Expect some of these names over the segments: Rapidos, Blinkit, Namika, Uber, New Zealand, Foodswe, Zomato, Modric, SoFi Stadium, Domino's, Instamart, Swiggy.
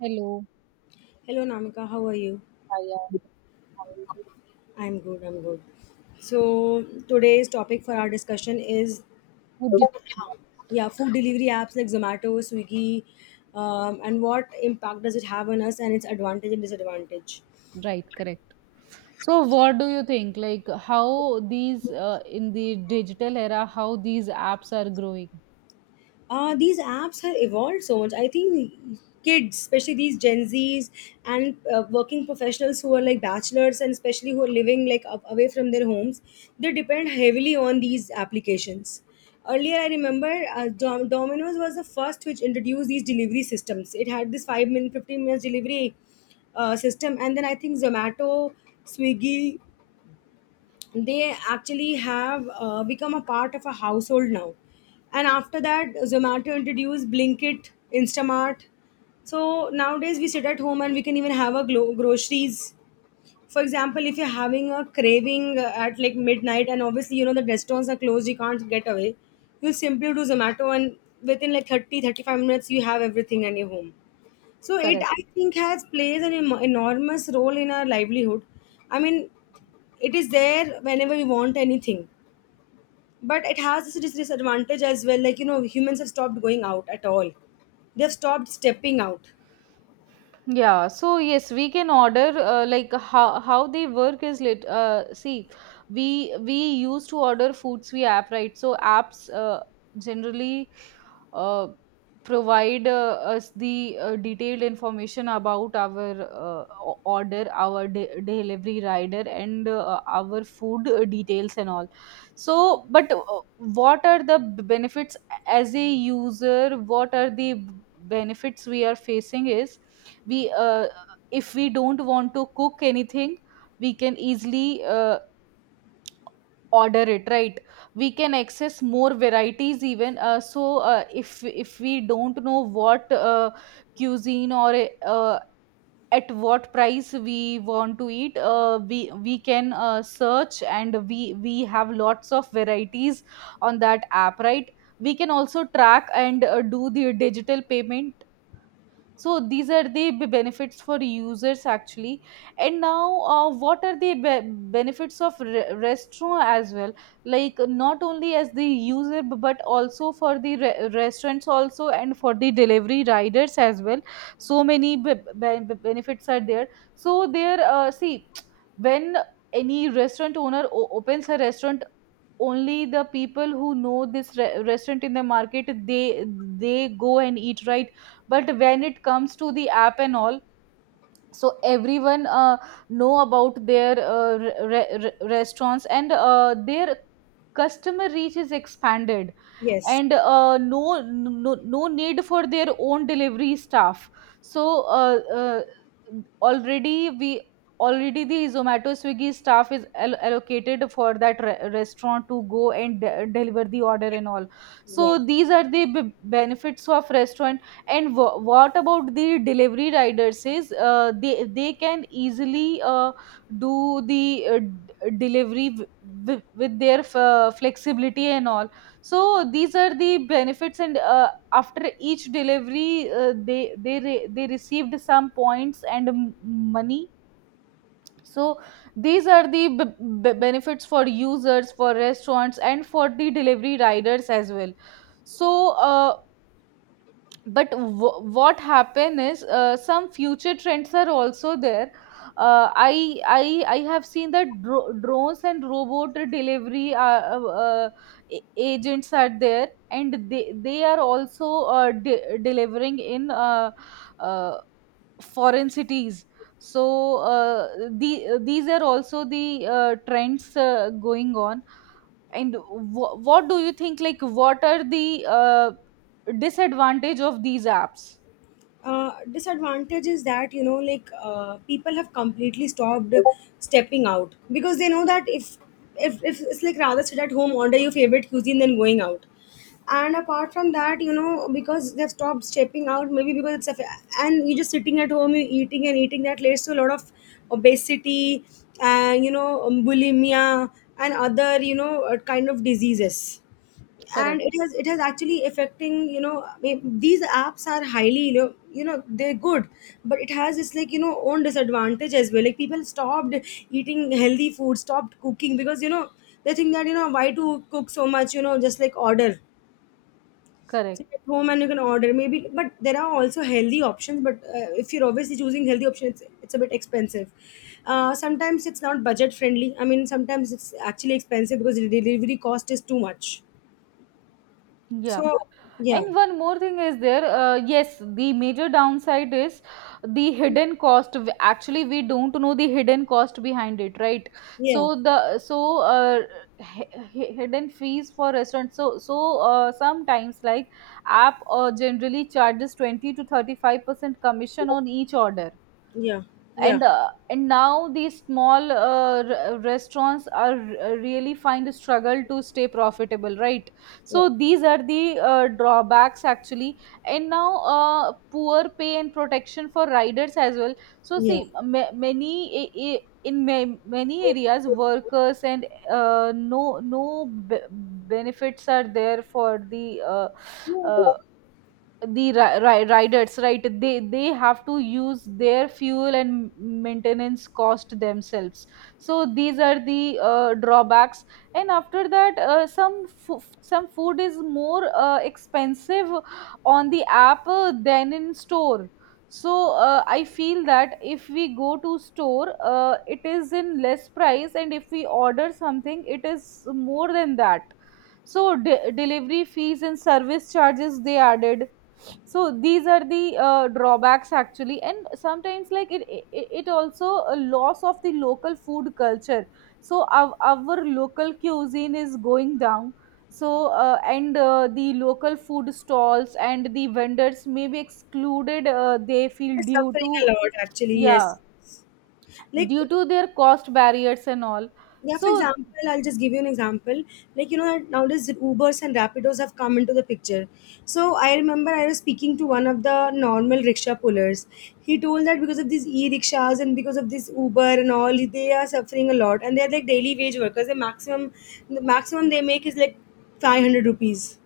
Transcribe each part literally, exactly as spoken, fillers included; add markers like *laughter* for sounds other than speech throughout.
Hello. Hello, Namika. How are you? Hi, I'm how are you? I'm good. I'm good. So today's topic for our discussion is, Good evening. yeah, food delivery apps like Zomato, Swiggy, um, and what impact does it have on us and its advantage and disadvantage. Right, correct. So what do you think? Like how these uh, in the digital era, how these apps are growing? Uh, these apps have evolved so much. I think kids, especially these Gen Zs and uh, working professionals who are like bachelors and especially who are living like up, away from their homes, they depend heavily on these applications. Earlier, I remember uh, Dom- Domino's was the first which introduced these delivery systems. It had this five minute, fifteen minutes delivery uh, system, and then I think Zomato, Swiggy, they actually have uh, become a part of a household now. And after that, Zomato introduced Blinkit, Instamart. So nowadays, we sit at home and we can even have our glo- groceries. For example, if you're having a craving uh, at like midnight, and obviously, you know, the restaurants are closed, you can't get away, you simply do Zomato, and within like thirty thirty five minutes, you have everything in your home. So it, Correct. I think, has plays an em- enormous role in our livelihood. I mean, it is there whenever we want anything, but it has this dis- disadvantage as well. Like, you know, humans have stopped going out at all. They've stopped stepping out. Yeah, so yes, we can order uh, like how how they work is lit. Uh, see, we we used to order Foodswe app, right? So apps uh, generally uh, provide uh, us the uh, detailed information about our uh, o- order, our de- delivery rider, and uh, our food uh, details and all. So, but uh, what are the b- benefits as a user? What are the b- benefits we are facing is we uh, if we don't want to cook anything, we can easily uh, order it, right? We can access more varieties even, uh, so uh, if if we don't know what uh, cuisine or uh, at what price we want to eat, uh, we we can uh, search and we we have lots of varieties on that app, right? We can also track and uh, do the digital payment. So these are the b- benefits for users actually. And now, uh, what are the be- benefits of re- restaurant as well, like not only as the user b- but also for the re- restaurants also and for the delivery riders as well. So many b- b- b- benefits are there. So there, uh, see, *tsk* when any restaurant owner o- opens a restaurant, only the people who know this re- restaurant in the market, they they go and eat, right? But when it comes to the app and all, so everyone uh, know about their uh, re- re- restaurants and uh, their customer reach is expanded. Yes. And uh, no, no no need for their own delivery staff. So uh, uh, already we already the Zomato Swiggy staff is al- allocated for that re- restaurant to go and de- deliver the order and all. Yeah. So these are the b- benefits of restaurant. And w- what about the delivery riders is uh, they they can easily uh, do the uh, d- delivery w- w- with their f- uh, flexibility and all. So these are the benefits. And uh, after each delivery, uh, they they re- they received some points and m- money. So these are the b- b- benefits for users, for restaurants, and for the delivery riders as well. So uh, but w- what happen is uh, some future trends are also there. Uh, i i i have seen that dro- drones and robot delivery uh, uh, uh, a- agents are there and they they are also uh, de- delivering in uh, uh, foreign cities. So uh, the these are also the uh, trends uh, going on. And wh- what do you think, like what are the uh, disadvantage of these apps? Uh, disadvantage is that, you know, like, uh, people have completely stopped stepping out because they know that if if, if it's like rather sit at home order your favorite cuisine than going out. And apart from that, you know, because they've stopped stepping out, maybe because it's a fa- and you're just sitting at home, you're eating and eating. That leads to a lot of obesity, and you know, um, bulimia and other, you know, uh, kind of diseases. And it has it has actually affecting, you know, I mean, these apps are highly, you know, you know, they're good, but it has its, like, you know, own disadvantage as well. Like, people stopped eating healthy food, stopped cooking because, you know, they think that, you know, why to cook so much, you know, just like order. Sit Correct. at home and you can order, maybe, but there are also healthy options. But uh, if you're obviously choosing healthy options, it's, it's a bit expensive. Uh, sometimes it's not budget friendly. I mean, sometimes it's actually expensive because the delivery cost is too much. Yeah. So yeah. And one more thing is there. Uh, yes, the major downside is the hidden cost. W- Actually, we don't know the hidden cost behind it, right? Yeah, So the so uh, hi- hi- hidden fees for restaurants. So so uh, sometimes like app uh, generally charges twenty to thirty five percent commission on each order. yeah, yeah. and uh, and now these small uh, r- restaurants are r- really find a struggle to stay profitable, right? Yeah. So these are the uh, drawbacks actually. And now, uh, poor pay and protection for riders as well. So Yeah. see, ma- many a- a- in ma- many areas workers and uh, no no b- benefits are there for the uh, Yeah, uh, the ri- ri- riders, right? They they have to use their fuel and maintenance cost themselves. So these are the uh, drawbacks. And after that, uh, some fo- some food is more uh, expensive on the app uh, than in store. So uh, i feel that if we go to store, uh, it is in less price, and if we order something, it is more than that. So de- delivery fees and service charges they added. So these are the uh, drawbacks actually. And sometimes like it, it it also a loss of the local food culture. So our, our local cuisine is going down. So uh, and uh, the local food stalls and the vendors may be excluded, uh, they feel, they're due suffering a to, lot actually, yeah, yes. Like, due to their cost barriers and all. yeah, for So example, I'll just give you an example. Like, you know, nowadays Ubers and Rapidos have come into the picture. So I remember I was speaking to one of the normal rickshaw pullers. He told that because of these e-rickshaws and because of this Uber and all, they are suffering a lot, and they're like daily wage workers. The maximum the maximum they make is like five hundred rupees.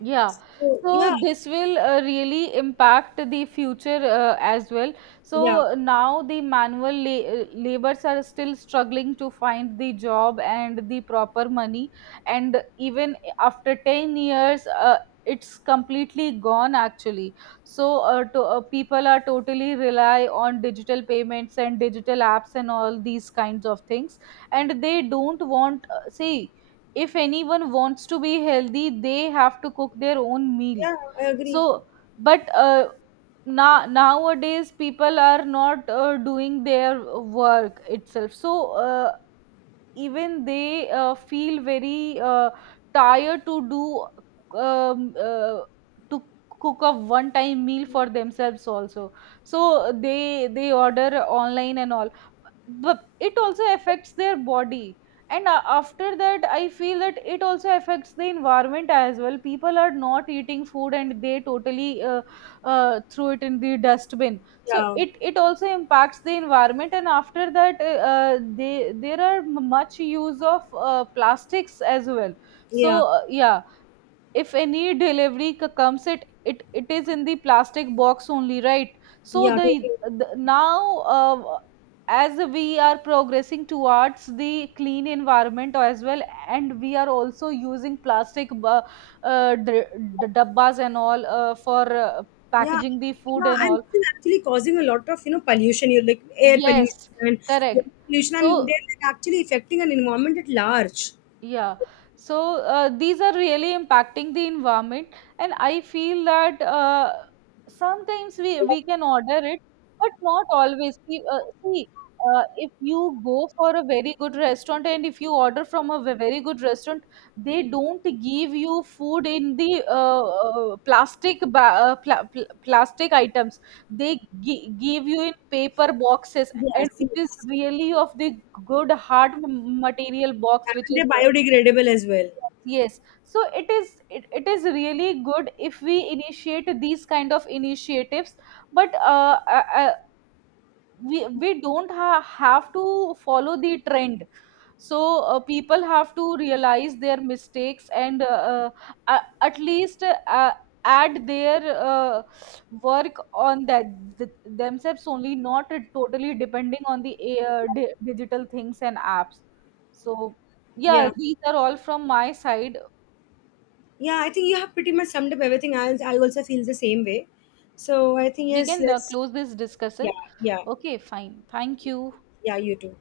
yeah. So yeah, So this will uh, really impact the future uh, as well. yeah, So now the manual la- uh, labors are still struggling to find the job and the proper money. And even after ten years, uh, it's completely gone actually. So uh, to, uh, people are totally rely on digital payments and digital apps and all these kinds of things. And they don't want, uh, see, if anyone wants to be healthy, they have to cook their own meal. yeah, I agree. So but uh, now nowadays people are not uh, doing their work itself. So uh, even they uh, feel very uh, tired to do, um, uh, to cook a one time meal for themselves also. So they they order online and all, but it also affects their body. And a- after that, I feel that it also affects the environment as well. People are not eating food and they totally uh, uh, threw it in the dustbin, so Yeah. it it also impacts the environment. And after that, uh, uh, they there are m- much use of uh, plastics as well. So Yeah, uh, yeah, if any delivery c- comes, it it it is in the plastic box only, right? so yeah, the, totally. the now, uh, as we are progressing towards the clean environment as well, and we are also using plastic bu- uh, d- d- dabbas and all uh, for uh, Yeah, packaging the food yeah, and and all. this is actually causing a lot of, you know, pollution, you like air pollution Yes, and correct. water pollution, and So they're like actually affecting an environment at large. yeah, so uh, these are really impacting the environment, and I feel that uh, sometimes we we can order it, but not always. We, uh, see, uh, if you go for a very good restaurant and if you order from a ve- very good restaurant, they don't give you food in the uh, uh, plastic ba- uh, pla- pl- plastic items. They gi- give you in paper boxes, Yes, and which is yes, really of the good hard m- material box, which and is, they're biodegradable as well. yes, so it is, it, it is really good if we initiate these kind of initiatives. But uh, uh, uh, we we don't ha- have to follow the trend. So uh, people have to realize their mistakes and uh, uh, a- at least uh, add their uh, work on that th- themselves only, not totally depending on the uh, di- digital things and apps. So yeah, Yeah, these are all from my side. yeah, I think you have pretty much summed up everything. I I also feel the same way. So I think We yes, can uh, let's close this discussion. yeah, yeah, Okay, fine, thank you. yeah, you too.